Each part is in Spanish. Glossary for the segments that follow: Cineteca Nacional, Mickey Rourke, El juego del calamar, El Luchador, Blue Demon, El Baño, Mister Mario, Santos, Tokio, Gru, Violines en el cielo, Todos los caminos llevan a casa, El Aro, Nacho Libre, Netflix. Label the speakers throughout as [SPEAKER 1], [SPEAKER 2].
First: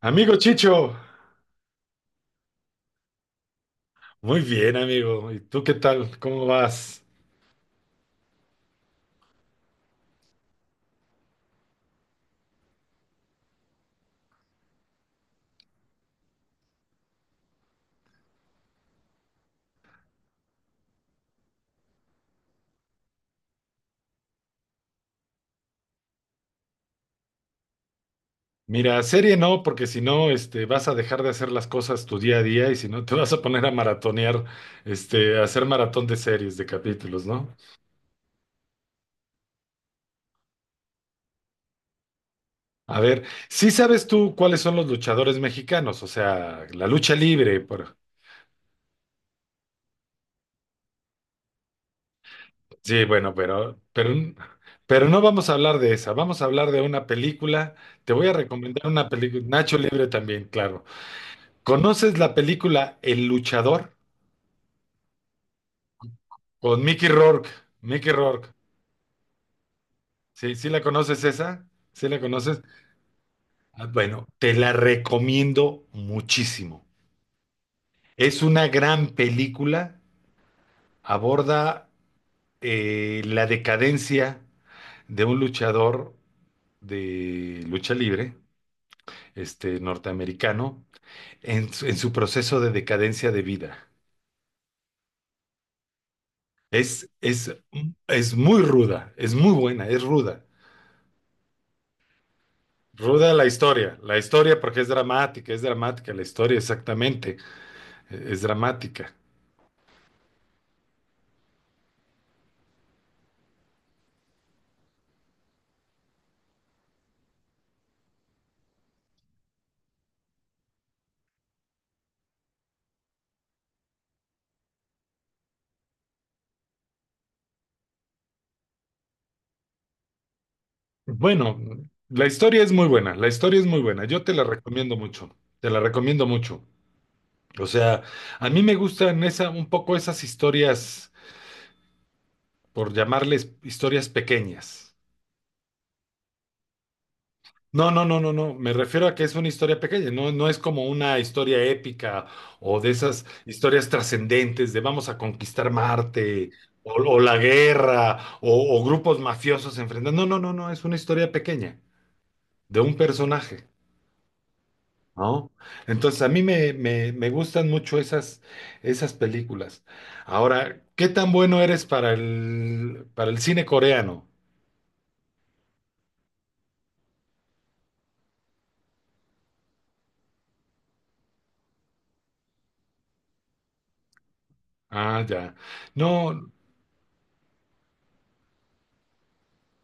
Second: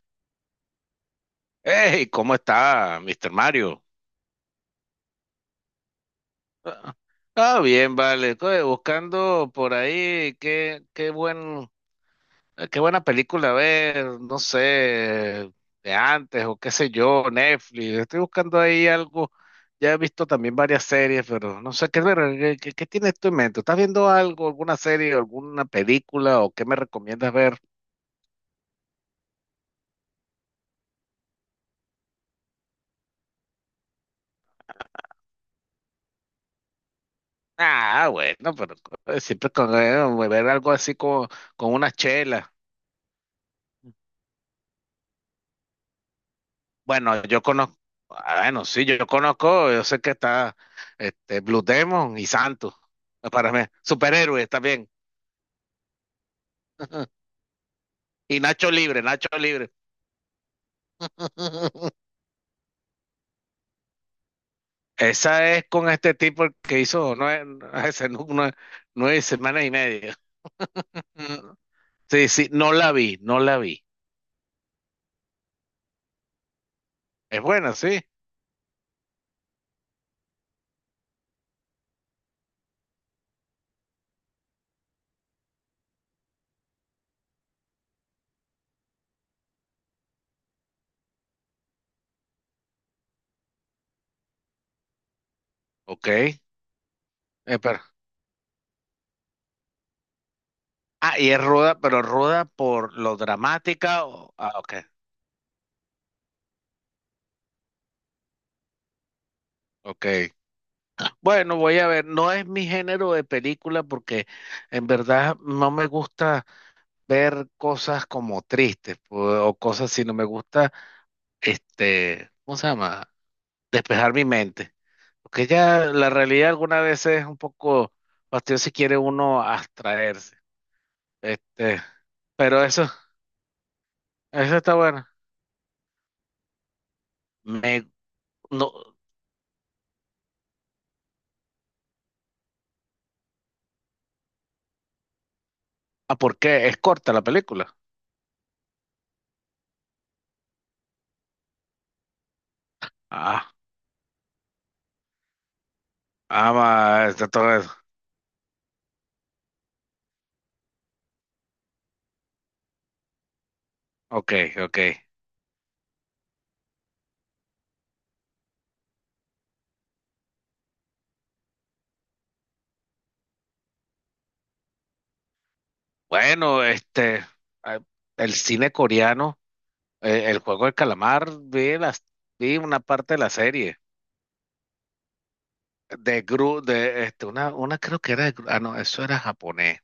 [SPEAKER 1] Amigo Chicho,
[SPEAKER 2] Hey, ¿cómo está, Mister Mario?
[SPEAKER 1] muy bien, amigo. ¿Y tú qué tal? ¿Cómo
[SPEAKER 2] Ah,
[SPEAKER 1] vas?
[SPEAKER 2] Bien, vale. Oye, buscando por ahí qué buena película ver, no sé, de antes o qué sé yo, Netflix. Estoy buscando ahí algo. Ya he visto también varias series, pero no sé qué ver. ¿Qué tienes tú en mente? ¿Estás viendo algo, alguna serie, alguna película o qué me recomiendas ver?
[SPEAKER 1] Mira, serie no, porque si no, vas a dejar de hacer las cosas tu día a día y si no, te vas a poner a maratonear, a hacer maratón de series, de capítulos, ¿no?
[SPEAKER 2] Bueno, pero siempre con ver algo así como con una chela.
[SPEAKER 1] A ver, ¿sí sabes tú cuáles son los luchadores mexicanos? O sea, la lucha
[SPEAKER 2] Bueno, yo
[SPEAKER 1] libre.
[SPEAKER 2] conozco,
[SPEAKER 1] Por...
[SPEAKER 2] bueno, sí, yo conozco, yo sé que está Blue Demon y Santos,
[SPEAKER 1] Sí, bueno,
[SPEAKER 2] para mí, superhéroes también.
[SPEAKER 1] pero no vamos a hablar de esa. Vamos a hablar de una película. Te voy a
[SPEAKER 2] Y Nacho
[SPEAKER 1] recomendar
[SPEAKER 2] Libre,
[SPEAKER 1] una
[SPEAKER 2] Nacho
[SPEAKER 1] película,
[SPEAKER 2] Libre.
[SPEAKER 1] Nacho Libre también, claro. ¿Conoces la película El Luchador?
[SPEAKER 2] Esa es con este tipo el que
[SPEAKER 1] Con Mickey
[SPEAKER 2] hizo
[SPEAKER 1] Rourke,
[SPEAKER 2] nueve, ese,
[SPEAKER 1] Mickey
[SPEAKER 2] nu-
[SPEAKER 1] Rourke.
[SPEAKER 2] nueve, nueve semanas y media.
[SPEAKER 1] Sí, la conoces
[SPEAKER 2] Mm,
[SPEAKER 1] esa, sí la
[SPEAKER 2] sí, sí,
[SPEAKER 1] conoces.
[SPEAKER 2] no la vi, no la vi.
[SPEAKER 1] Ah, bueno, te la recomiendo muchísimo.
[SPEAKER 2] Es buena, sí.
[SPEAKER 1] Es una gran película, aborda la decadencia de un luchador de lucha libre, este norteamericano, en su proceso de decadencia de vida.
[SPEAKER 2] Ok.
[SPEAKER 1] Es, es,
[SPEAKER 2] Pero-
[SPEAKER 1] es muy ruda, es muy buena, es ruda.
[SPEAKER 2] y es ruda, pero ruda por lo
[SPEAKER 1] Ruda
[SPEAKER 2] dramática.
[SPEAKER 1] la
[SPEAKER 2] o- ah,
[SPEAKER 1] historia
[SPEAKER 2] ok,
[SPEAKER 1] porque es dramática, la historia exactamente, es dramática.
[SPEAKER 2] ok. Bueno, voy a ver, no es mi género de película porque en verdad no me gusta ver cosas como tristes o cosas así, no me gusta, ¿cómo se llama? Despejar mi mente. Porque ya la realidad alguna vez es un poco fastidiosa si quiere uno abstraerse.
[SPEAKER 1] Bueno,
[SPEAKER 2] Este,
[SPEAKER 1] la historia
[SPEAKER 2] pero
[SPEAKER 1] es
[SPEAKER 2] eso,
[SPEAKER 1] muy buena, la historia es muy buena, yo te la
[SPEAKER 2] eso está
[SPEAKER 1] recomiendo
[SPEAKER 2] bueno.
[SPEAKER 1] mucho, te la recomiendo mucho. O
[SPEAKER 2] Me,
[SPEAKER 1] sea, a mí
[SPEAKER 2] no,
[SPEAKER 1] me gustan esa, un poco esas historias, por llamarles historias pequeñas.
[SPEAKER 2] ¿por qué? Es corta la película.
[SPEAKER 1] No, no, no, no, no. Me refiero a que es una historia pequeña, no, no es como una historia épica o de esas
[SPEAKER 2] Ah,
[SPEAKER 1] historias trascendentes de vamos a conquistar Marte o
[SPEAKER 2] Está
[SPEAKER 1] la
[SPEAKER 2] todo eso.
[SPEAKER 1] guerra o grupos mafiosos enfrentando. No, no, no, no. Es una historia pequeña de un personaje,
[SPEAKER 2] Ok, ok.
[SPEAKER 1] ¿no? Entonces a mí me gustan mucho esas, esas películas. Ahora, ¿qué tan bueno eres para para el cine coreano?
[SPEAKER 2] Bueno, ah, el cine coreano, el juego del calamar, vi una parte de la serie
[SPEAKER 1] Ah, ya.
[SPEAKER 2] de
[SPEAKER 1] No,
[SPEAKER 2] Gru, una creo que era de no, eso era japonés,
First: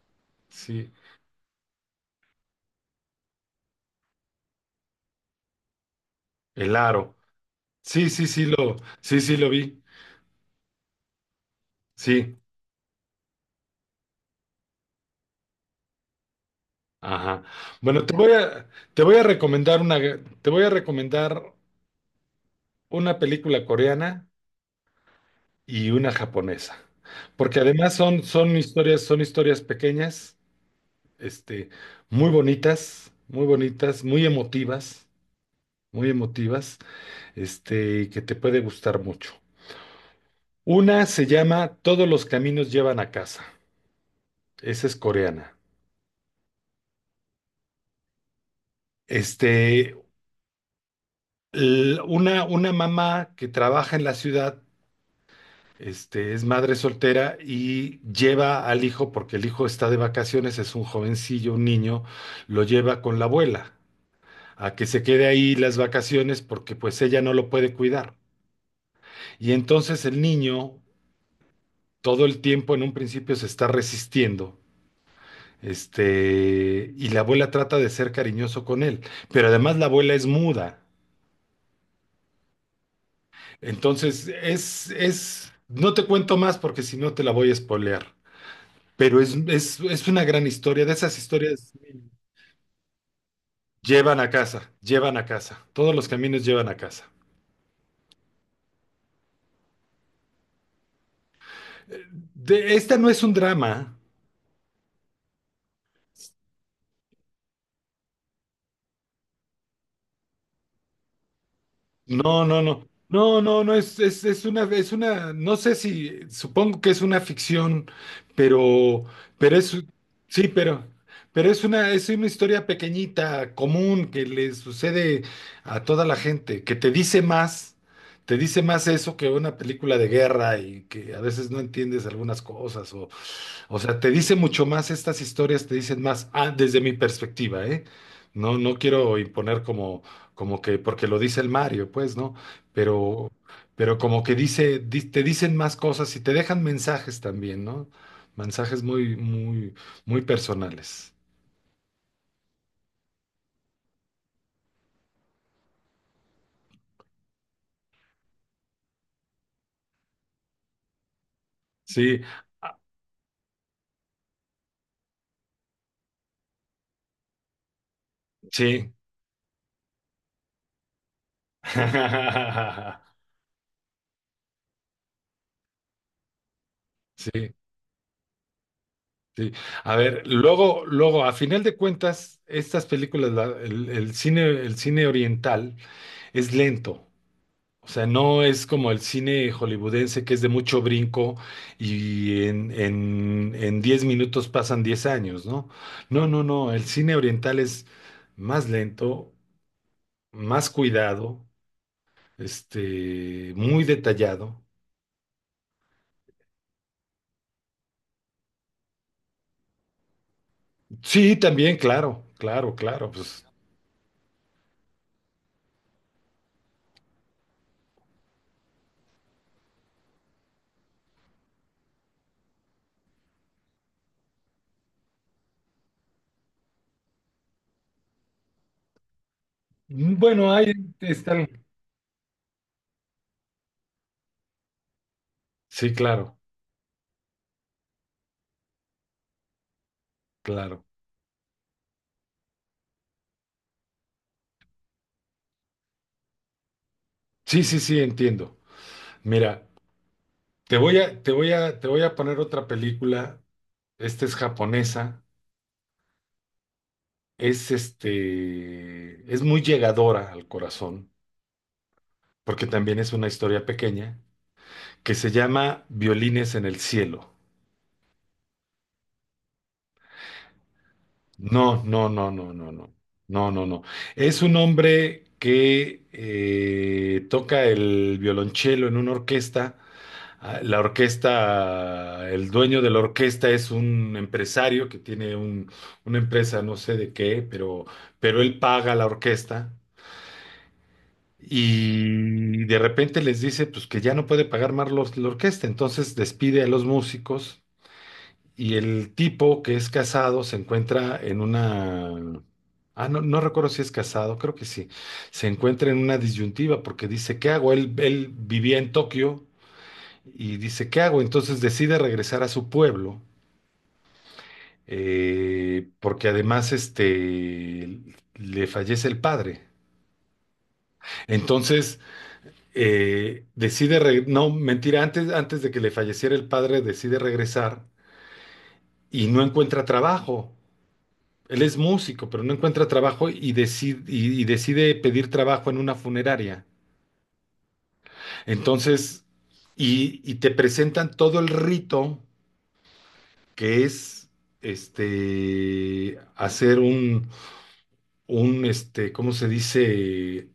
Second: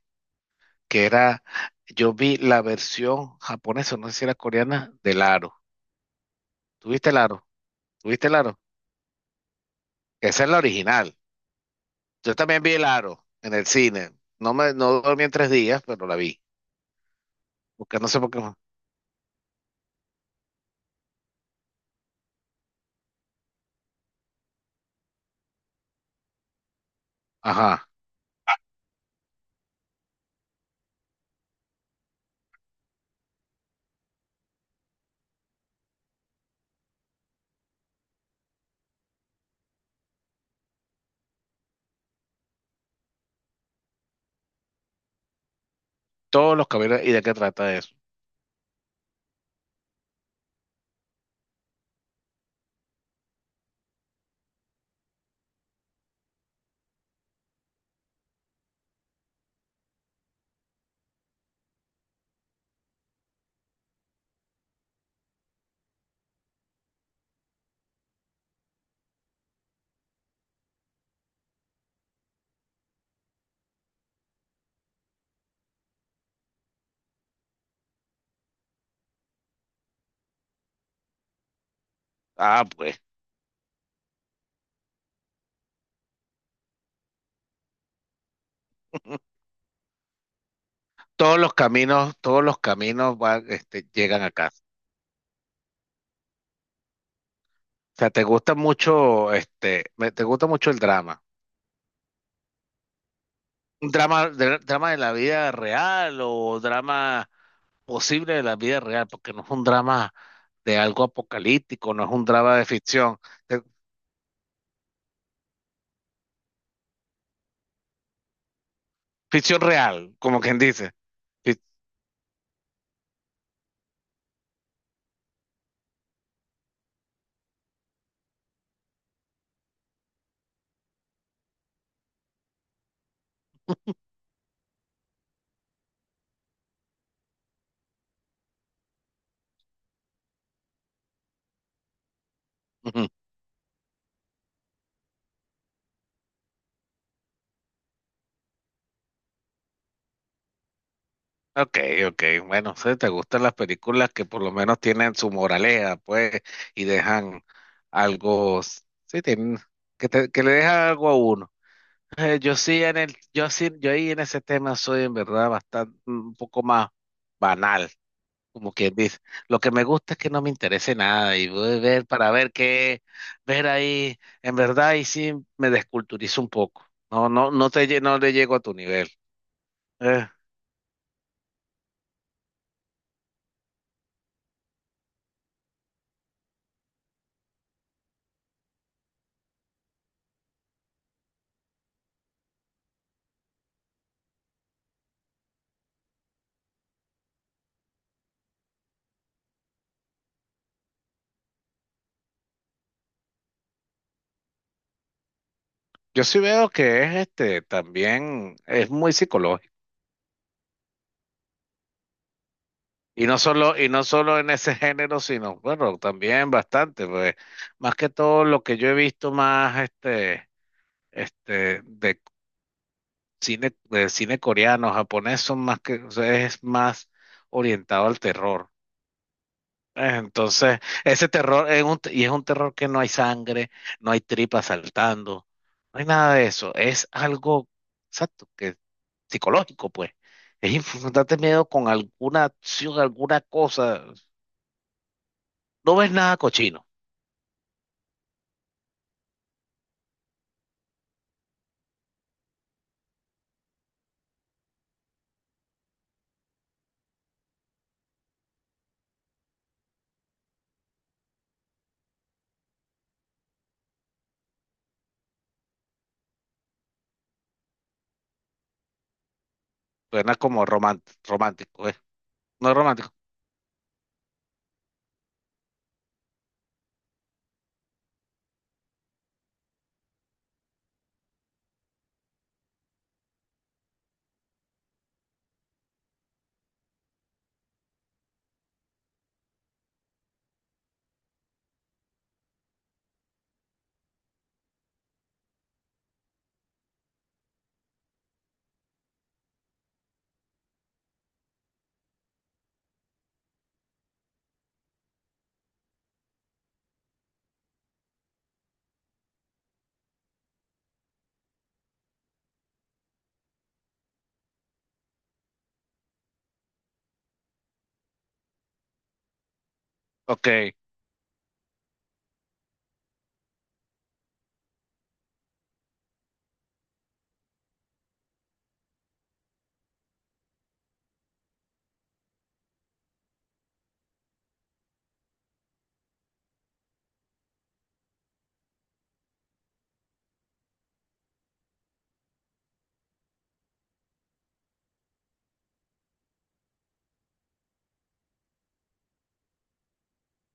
[SPEAKER 1] sí.
[SPEAKER 2] que era, yo vi la versión japonesa, no sé si era coreana, del Aro.
[SPEAKER 1] El
[SPEAKER 2] ¿Tuviste
[SPEAKER 1] aro.
[SPEAKER 2] el Aro?
[SPEAKER 1] Sí,
[SPEAKER 2] ¿Tuviste
[SPEAKER 1] sí,
[SPEAKER 2] el
[SPEAKER 1] sí
[SPEAKER 2] Aro?
[SPEAKER 1] lo, sí, sí lo vi.
[SPEAKER 2] Esa es la original. Yo
[SPEAKER 1] Sí,
[SPEAKER 2] también vi el Aro en el cine. No dormí en 3 días, pero la vi,
[SPEAKER 1] ajá.
[SPEAKER 2] porque
[SPEAKER 1] Bueno,
[SPEAKER 2] no sé por qué.
[SPEAKER 1] te voy a recomendar una, te voy a recomendar una película coreana y una japonesa, porque
[SPEAKER 2] Ajá,
[SPEAKER 1] además son, son historias pequeñas, este, muy bonitas, muy bonitas, muy emotivas, que te puede gustar mucho. Una se llama Todos los caminos llevan a casa. Esa es coreana.
[SPEAKER 2] todos los caballeros, ¿y de qué trata eso?
[SPEAKER 1] Este, una mamá que trabaja en la ciudad, es madre soltera y lleva al hijo, porque el hijo está de vacaciones, es un jovencillo, un niño, lo lleva con la abuela a que se quede ahí las vacaciones porque pues ella no lo puede cuidar. Y entonces el niño todo el tiempo en un principio se está resistiendo. Y la abuela trata de ser cariñoso con él, pero además la abuela es muda.
[SPEAKER 2] Ah, pues.
[SPEAKER 1] Entonces, no te cuento más porque si no te la voy a spoilear, pero es una gran historia, de esas
[SPEAKER 2] todos los
[SPEAKER 1] historias
[SPEAKER 2] caminos, todos los caminos van, este, llegan a casa.
[SPEAKER 1] llevan a casa, todos los caminos llevan a casa.
[SPEAKER 2] O sea, te gusta mucho, te gusta mucho el drama.
[SPEAKER 1] Eh, esta no es un
[SPEAKER 2] Un
[SPEAKER 1] drama.
[SPEAKER 2] drama, drama de la vida real o drama posible de la vida real, porque no es un drama de algo apocalíptico, no es un
[SPEAKER 1] No,
[SPEAKER 2] drama
[SPEAKER 1] no, no. No,
[SPEAKER 2] de
[SPEAKER 1] no, no, es una, no sé si, supongo que es una ficción, pero, pero
[SPEAKER 2] ficción
[SPEAKER 1] es,
[SPEAKER 2] real, como
[SPEAKER 1] sí,
[SPEAKER 2] quien dice.
[SPEAKER 1] pero
[SPEAKER 2] Fi-
[SPEAKER 1] es una historia pequeñita, común, que le sucede a toda la gente, que te dice más eso que una película de guerra y que a veces no entiendes algunas cosas o sea, te dice mucho más, estas historias te dicen más, desde mi perspectiva, ¿eh? No, no quiero imponer como, como que, porque lo dice el Mario, pues, ¿no?
[SPEAKER 2] Ujú.
[SPEAKER 1] Pero, pero como que te dicen más cosas y te dejan mensajes también, ¿no? Mensajes muy personales.
[SPEAKER 2] Ok, ok, bueno, sí, te gustan las películas que por lo menos tienen su moraleja, pues, y dejan algo, sí, que le deja algo a uno.
[SPEAKER 1] Sí,
[SPEAKER 2] Yo
[SPEAKER 1] ah,
[SPEAKER 2] sí en el, yo sí, yo ahí en ese tema soy en verdad bastante un poco más banal, como
[SPEAKER 1] sí.
[SPEAKER 2] quien dice. Lo que me gusta es que no me interese nada y voy a ver para ver qué, ver ahí, en verdad y sí me desculturizo un poco. No, no,
[SPEAKER 1] Sí,
[SPEAKER 2] no le llego a tu nivel.
[SPEAKER 1] sí. A ver,
[SPEAKER 2] Eh,
[SPEAKER 1] luego, luego, a final de cuentas, estas películas, el cine oriental es lento. O sea, no es como el cine hollywoodense que es de mucho brinco y en 10 minutos pasan 10 años, ¿no? No, no, no, el cine oriental es más lento, más cuidado, muy detallado.
[SPEAKER 2] yo sí veo que es este también es muy psicológico.
[SPEAKER 1] Sí, también, claro,
[SPEAKER 2] Y no
[SPEAKER 1] pues
[SPEAKER 2] solo, y no solo en ese género, sino, bueno, también bastante, pues, más que todo lo que yo he visto más de cine, el cine coreano, japonés son más que, o sea, es más orientado al terror.
[SPEAKER 1] mm, bueno, ahí
[SPEAKER 2] Entonces, ese
[SPEAKER 1] están.
[SPEAKER 2] terror es un terror que no hay sangre, no hay tripas saltando,
[SPEAKER 1] Sí,
[SPEAKER 2] no hay nada
[SPEAKER 1] claro,
[SPEAKER 2] de eso. Es algo, exacto, que psicológico, pues. Es
[SPEAKER 1] claro.
[SPEAKER 2] infundarte miedo con alguna acción, alguna cosa. No ves nada cochino.
[SPEAKER 1] Sí, sí, sí, entiendo. Mira, te voy a poner otra película. Esta es japonesa. Es es muy llegadora al corazón, porque también es una historia pequeña que se llama Violines en el cielo.
[SPEAKER 2] Suena como
[SPEAKER 1] No,
[SPEAKER 2] romántico, ¿eh?
[SPEAKER 1] no, no, no,
[SPEAKER 2] No
[SPEAKER 1] no,
[SPEAKER 2] es
[SPEAKER 1] no,
[SPEAKER 2] romántico.
[SPEAKER 1] no, no, no. Es un hombre que toca el violonchelo en una orquesta. Ah, la orquesta, el dueño de la orquesta es un empresario que tiene una empresa, no sé de qué, pero él paga a la orquesta y de repente les dice pues que ya no puede pagar más la orquesta, entonces despide a los músicos y el tipo que es casado se encuentra en una... Ah, no, no recuerdo si es casado, creo que sí. Se encuentra en una disyuntiva porque dice, ¿qué hago? Él vivía en Tokio y dice, ¿qué hago? Entonces decide regresar a su pueblo porque además le fallece el padre.
[SPEAKER 2] Ok. O
[SPEAKER 1] Entonces decide, no, mentira, antes, antes de que le falleciera el padre, decide regresar y no encuentra trabajo. Él es músico, pero no encuentra trabajo y decide, y decide pedir trabajo en una funeraria. Entonces, y te presentan todo el rito que es hacer un, ¿cómo se dice?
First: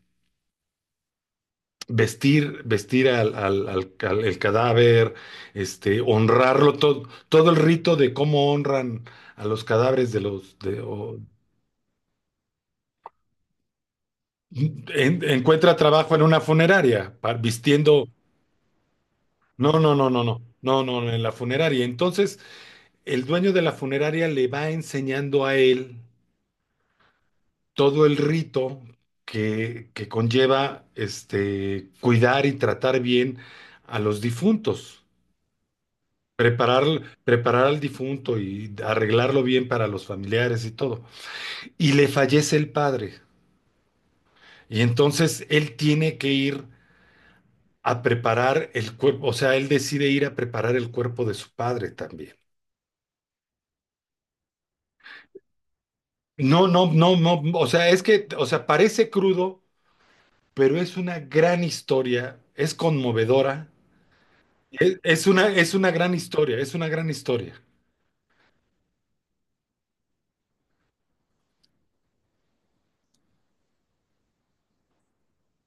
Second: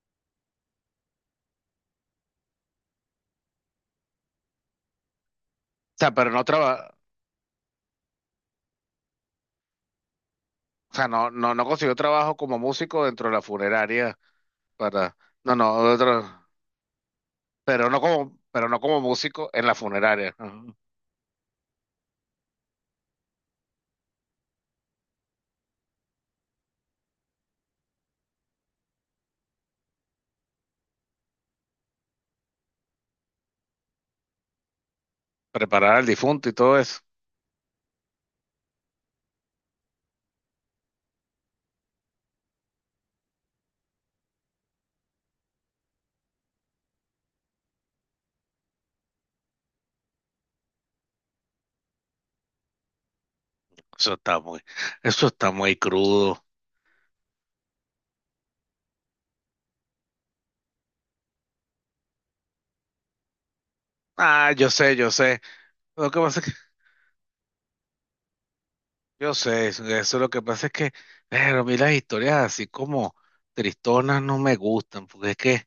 [SPEAKER 1] Vestir, vestir el cadáver,
[SPEAKER 2] sea, pero no
[SPEAKER 1] honrarlo, todo, todo el rito de cómo honran a los cadáveres de los
[SPEAKER 2] o sea, no, no, no consiguió trabajo como músico dentro de la funeraria para, no, no,
[SPEAKER 1] encuentra trabajo en
[SPEAKER 2] otro,
[SPEAKER 1] una funeraria,
[SPEAKER 2] pero no
[SPEAKER 1] vistiendo.
[SPEAKER 2] como, pero no como músico en
[SPEAKER 1] No,
[SPEAKER 2] la
[SPEAKER 1] no, no, no,
[SPEAKER 2] funeraria.
[SPEAKER 1] no,
[SPEAKER 2] Ajá.
[SPEAKER 1] no, no, no, en la funeraria. Entonces, el dueño de la funeraria le va enseñando a él todo el rito que conlleva cuidar y tratar bien a los difuntos.
[SPEAKER 2] Preparar al difunto y todo
[SPEAKER 1] Preparar,
[SPEAKER 2] eso.
[SPEAKER 1] preparar al difunto y arreglarlo bien para los familiares y todo. Y le fallece el padre. Y entonces él tiene que ir a preparar el cuerpo, o sea, él decide ir a preparar el cuerpo de su padre también.
[SPEAKER 2] Eso está muy, eso está muy crudo.
[SPEAKER 1] No, no, no, no, o sea, es que, o sea, parece crudo, pero es una gran historia, es conmovedora,
[SPEAKER 2] Ah, yo sé, yo sé.
[SPEAKER 1] es una
[SPEAKER 2] Lo
[SPEAKER 1] gran
[SPEAKER 2] que pasa es que,
[SPEAKER 1] historia, es una gran historia.
[SPEAKER 2] yo sé, eso es lo que pasa es que, pero a mí las historias así como tristonas no me gustan, porque es que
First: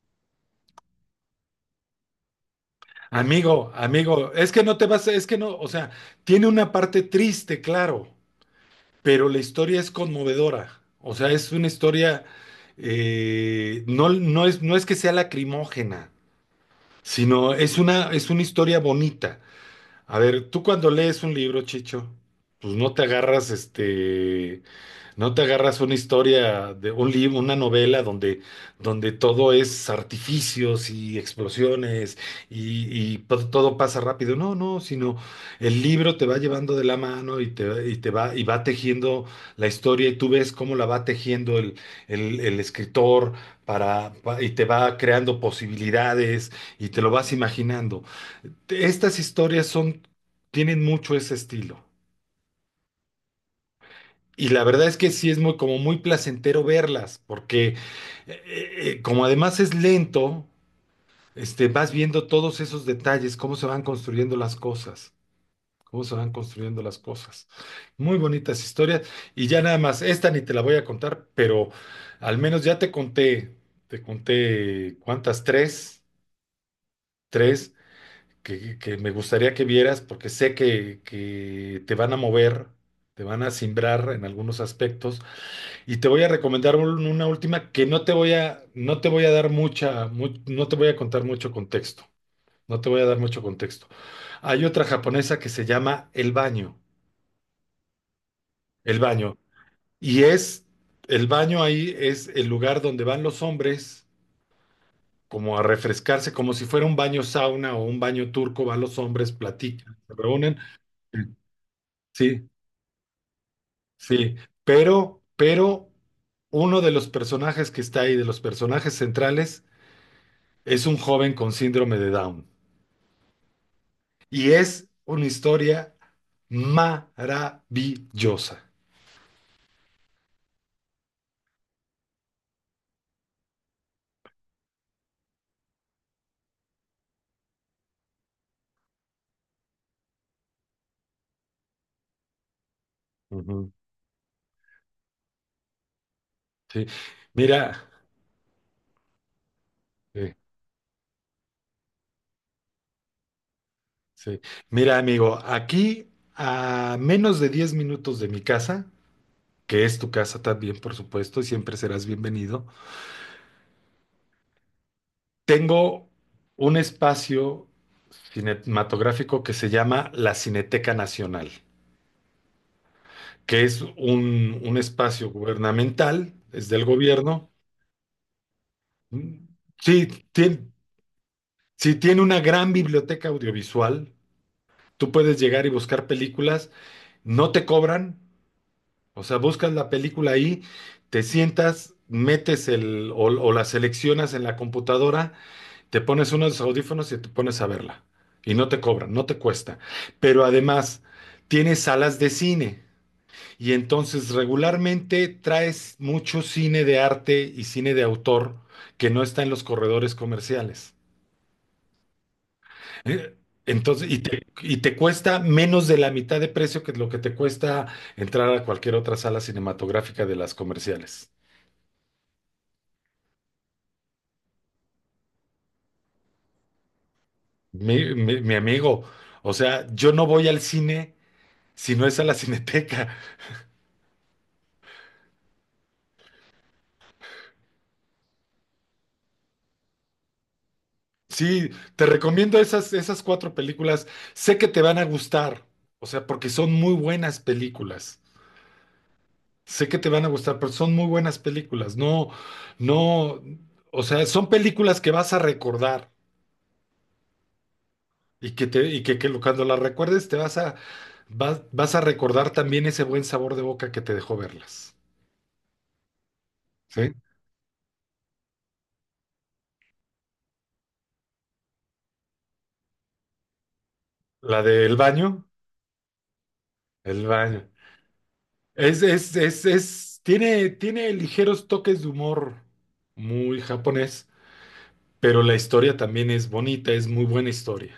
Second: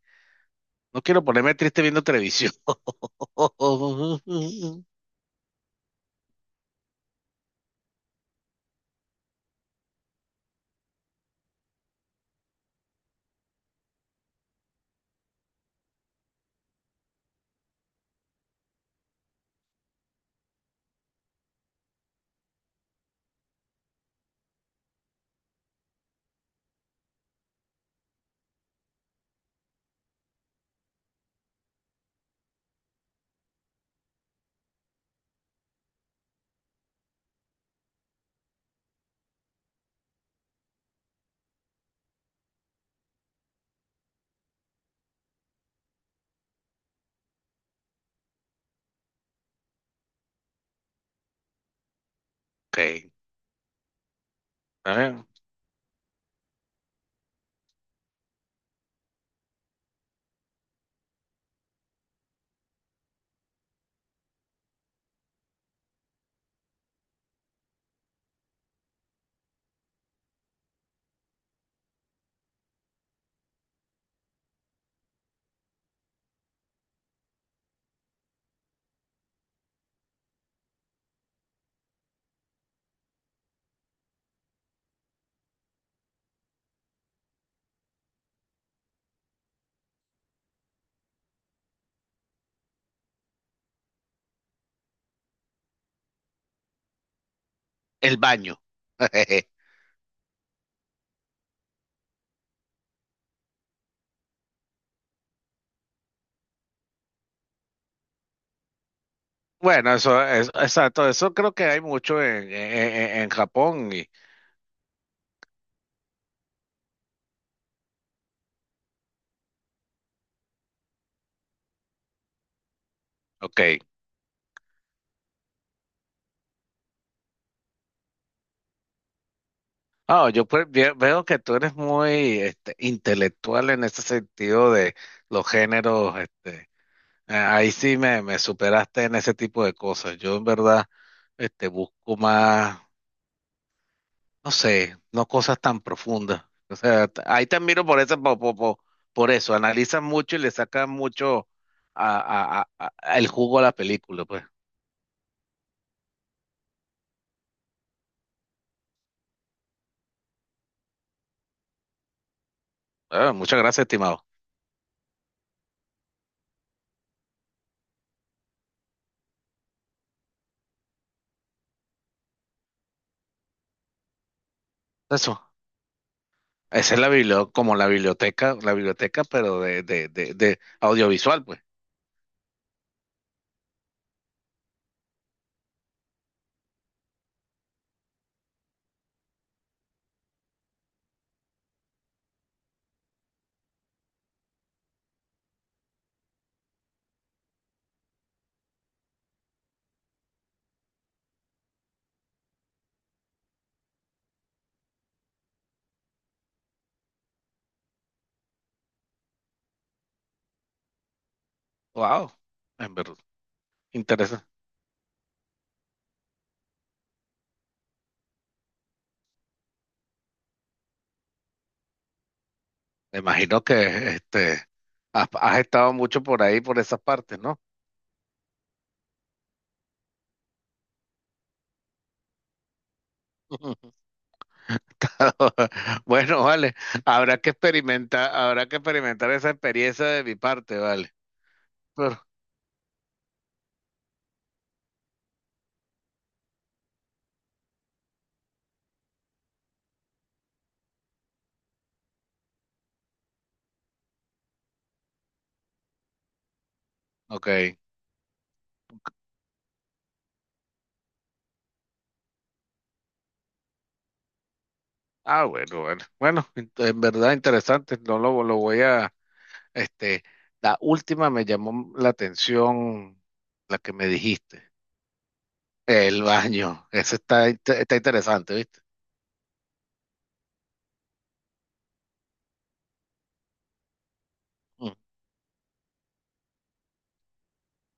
[SPEAKER 2] no quiero ponerme triste viendo televisión.
[SPEAKER 1] Amigo, amigo, es que no te vas, es que no, o sea, tiene una parte triste, claro, pero la historia es conmovedora. O sea, es una historia, no, no es, no es que sea lacrimógena, sino es una historia bonita. A ver, tú cuando lees un libro, Chicho, pues no te agarras no te agarras una historia de un libro, una novela donde, donde todo es artificios y explosiones y todo pasa rápido. No, no, sino el libro te va llevando de la mano y te va, y va tejiendo la historia y tú ves cómo la va tejiendo el escritor para, y te va creando posibilidades y te lo vas imaginando. Estas historias son, tienen mucho ese estilo.
[SPEAKER 2] Ok,
[SPEAKER 1] Y la verdad
[SPEAKER 2] a
[SPEAKER 1] es que
[SPEAKER 2] ver,
[SPEAKER 1] sí es muy, como muy placentero verlas, porque como además es lento, vas viendo todos esos detalles, cómo se van construyendo las cosas, cómo se van construyendo las cosas. Muy bonitas historias. Y ya nada más, esta ni te la voy a contar, pero al menos ya te conté cuántas, tres, tres que me gustaría que vieras, porque sé que te van a mover, te van a simbrar en algunos aspectos. Y te voy a recomendar una última que no te voy a, no te voy a dar no te voy a contar mucho contexto. No te voy a dar mucho contexto. Hay otra japonesa que se llama El Baño.
[SPEAKER 2] El baño.
[SPEAKER 1] El Baño. Y es, el baño ahí es el lugar donde van los hombres como a refrescarse, como si fuera un baño sauna o un baño turco, van los hombres,
[SPEAKER 2] Bueno,
[SPEAKER 1] platican, se
[SPEAKER 2] eso es
[SPEAKER 1] reúnen.
[SPEAKER 2] exacto. Eso creo que hay mucho
[SPEAKER 1] Sí,
[SPEAKER 2] en Japón.
[SPEAKER 1] sí. Pero uno de los personajes que está ahí, de los personajes centrales, es un joven con síndrome de Down.
[SPEAKER 2] Ok.
[SPEAKER 1] Y es una historia maravillosa.
[SPEAKER 2] Ah, yo pues veo que tú eres muy intelectual en ese sentido de los géneros. Ahí sí me superaste en ese tipo de cosas. Yo en verdad busco más,
[SPEAKER 1] Ujú.
[SPEAKER 2] no sé, no cosas tan profundas. O
[SPEAKER 1] Sí.
[SPEAKER 2] sea, ahí te admiro
[SPEAKER 1] Mira,
[SPEAKER 2] por eso, eso. Analizas
[SPEAKER 1] sí,
[SPEAKER 2] mucho y le sacas mucho a el jugo a la película,
[SPEAKER 1] sí.
[SPEAKER 2] pues.
[SPEAKER 1] Mira, amigo, aquí a menos de 10 minutos de mi casa, que es tu casa también, por supuesto, y siempre serás bienvenido,
[SPEAKER 2] Ah, muchas gracias, estimado.
[SPEAKER 1] tengo un espacio cinematográfico que se llama la Cineteca Nacional, que es un espacio
[SPEAKER 2] Eso.
[SPEAKER 1] gubernamental, es del
[SPEAKER 2] Esa es la
[SPEAKER 1] gobierno.
[SPEAKER 2] biblioteca, como la biblioteca,
[SPEAKER 1] Mm.
[SPEAKER 2] pero de,
[SPEAKER 1] Sí,
[SPEAKER 2] de, de, de
[SPEAKER 1] tiene,
[SPEAKER 2] audiovisual, pues.
[SPEAKER 1] sí, tiene una gran biblioteca audiovisual. Tú puedes llegar y buscar películas, no te cobran, o sea, buscas la película ahí, te sientas, o la seleccionas en la computadora, te pones unos audífonos y te pones a verla. Y no te cobran, no te cuesta. Pero además, tiene salas de cine. Y entonces regularmente traes mucho cine de arte y cine de autor que no está en los corredores comerciales.
[SPEAKER 2] Wow, en verdad,
[SPEAKER 1] Eh, Entonces,
[SPEAKER 2] interesante.
[SPEAKER 1] y te cuesta menos de la mitad de precio que lo que te cuesta entrar a cualquier otra sala cinematográfica de las comerciales.
[SPEAKER 2] Me imagino que este has estado mucho por ahí, por esas partes, ¿no?
[SPEAKER 1] Mi amigo, o sea, yo no voy al cine si no es a la Cineteca.
[SPEAKER 2] Bueno, vale, habrá que experimentar esa experiencia de mi parte, vale.
[SPEAKER 1] Sí, te
[SPEAKER 2] Pero,
[SPEAKER 1] recomiendo esas, esas cuatro películas. Sé que te van a gustar, o sea, porque son muy buenas películas. Sé que te van a gustar, pero son muy buenas películas. No, no, o sea, son películas que vas a recordar.
[SPEAKER 2] ok.
[SPEAKER 1] Y que te, y que cuando la recuerdes te vas a, vas a recordar también ese buen sabor de boca que te dejó verlas.
[SPEAKER 2] Ah, bueno, bueno. Bueno, en
[SPEAKER 1] ¿Sí?
[SPEAKER 2] verdad interesante. No lo voy a, este, la última me llamó la atención, la que me
[SPEAKER 1] La
[SPEAKER 2] dijiste.
[SPEAKER 1] del baño,
[SPEAKER 2] El baño, eso
[SPEAKER 1] el baño.
[SPEAKER 2] está interesante, ¿viste?
[SPEAKER 1] Es, tiene, tiene ligeros toques de humor muy japonés,
[SPEAKER 2] Mm,
[SPEAKER 1] pero la historia también es bonita, es muy buena historia.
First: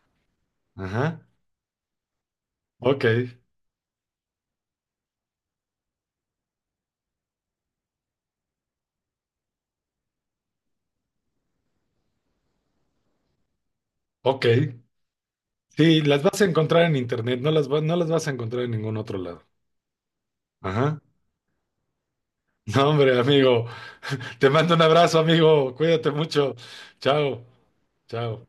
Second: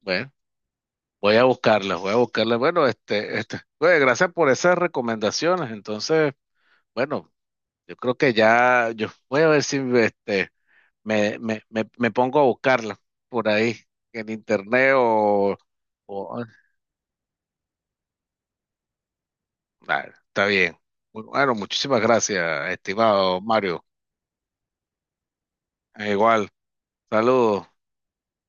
[SPEAKER 2] bueno,
[SPEAKER 1] Ajá.
[SPEAKER 2] voy a buscarla, voy a buscarla. Bueno,
[SPEAKER 1] Ok,
[SPEAKER 2] oye, gracias por esas recomendaciones. Entonces, bueno, yo creo que ya, yo voy a ver si me pongo a buscarla por ahí, en
[SPEAKER 1] ok.
[SPEAKER 2] internet
[SPEAKER 1] Sí, las
[SPEAKER 2] o-
[SPEAKER 1] vas a encontrar en internet, no las, no las vas a encontrar en ningún otro lado.
[SPEAKER 2] ah, está bien.
[SPEAKER 1] Ajá.
[SPEAKER 2] Bueno, muchísimas gracias,
[SPEAKER 1] No, hombre,
[SPEAKER 2] estimado
[SPEAKER 1] amigo.
[SPEAKER 2] Mario.
[SPEAKER 1] Te mando un abrazo, amigo. Cuídate
[SPEAKER 2] Igual,
[SPEAKER 1] mucho. Chao.
[SPEAKER 2] saludos.
[SPEAKER 1] Chao.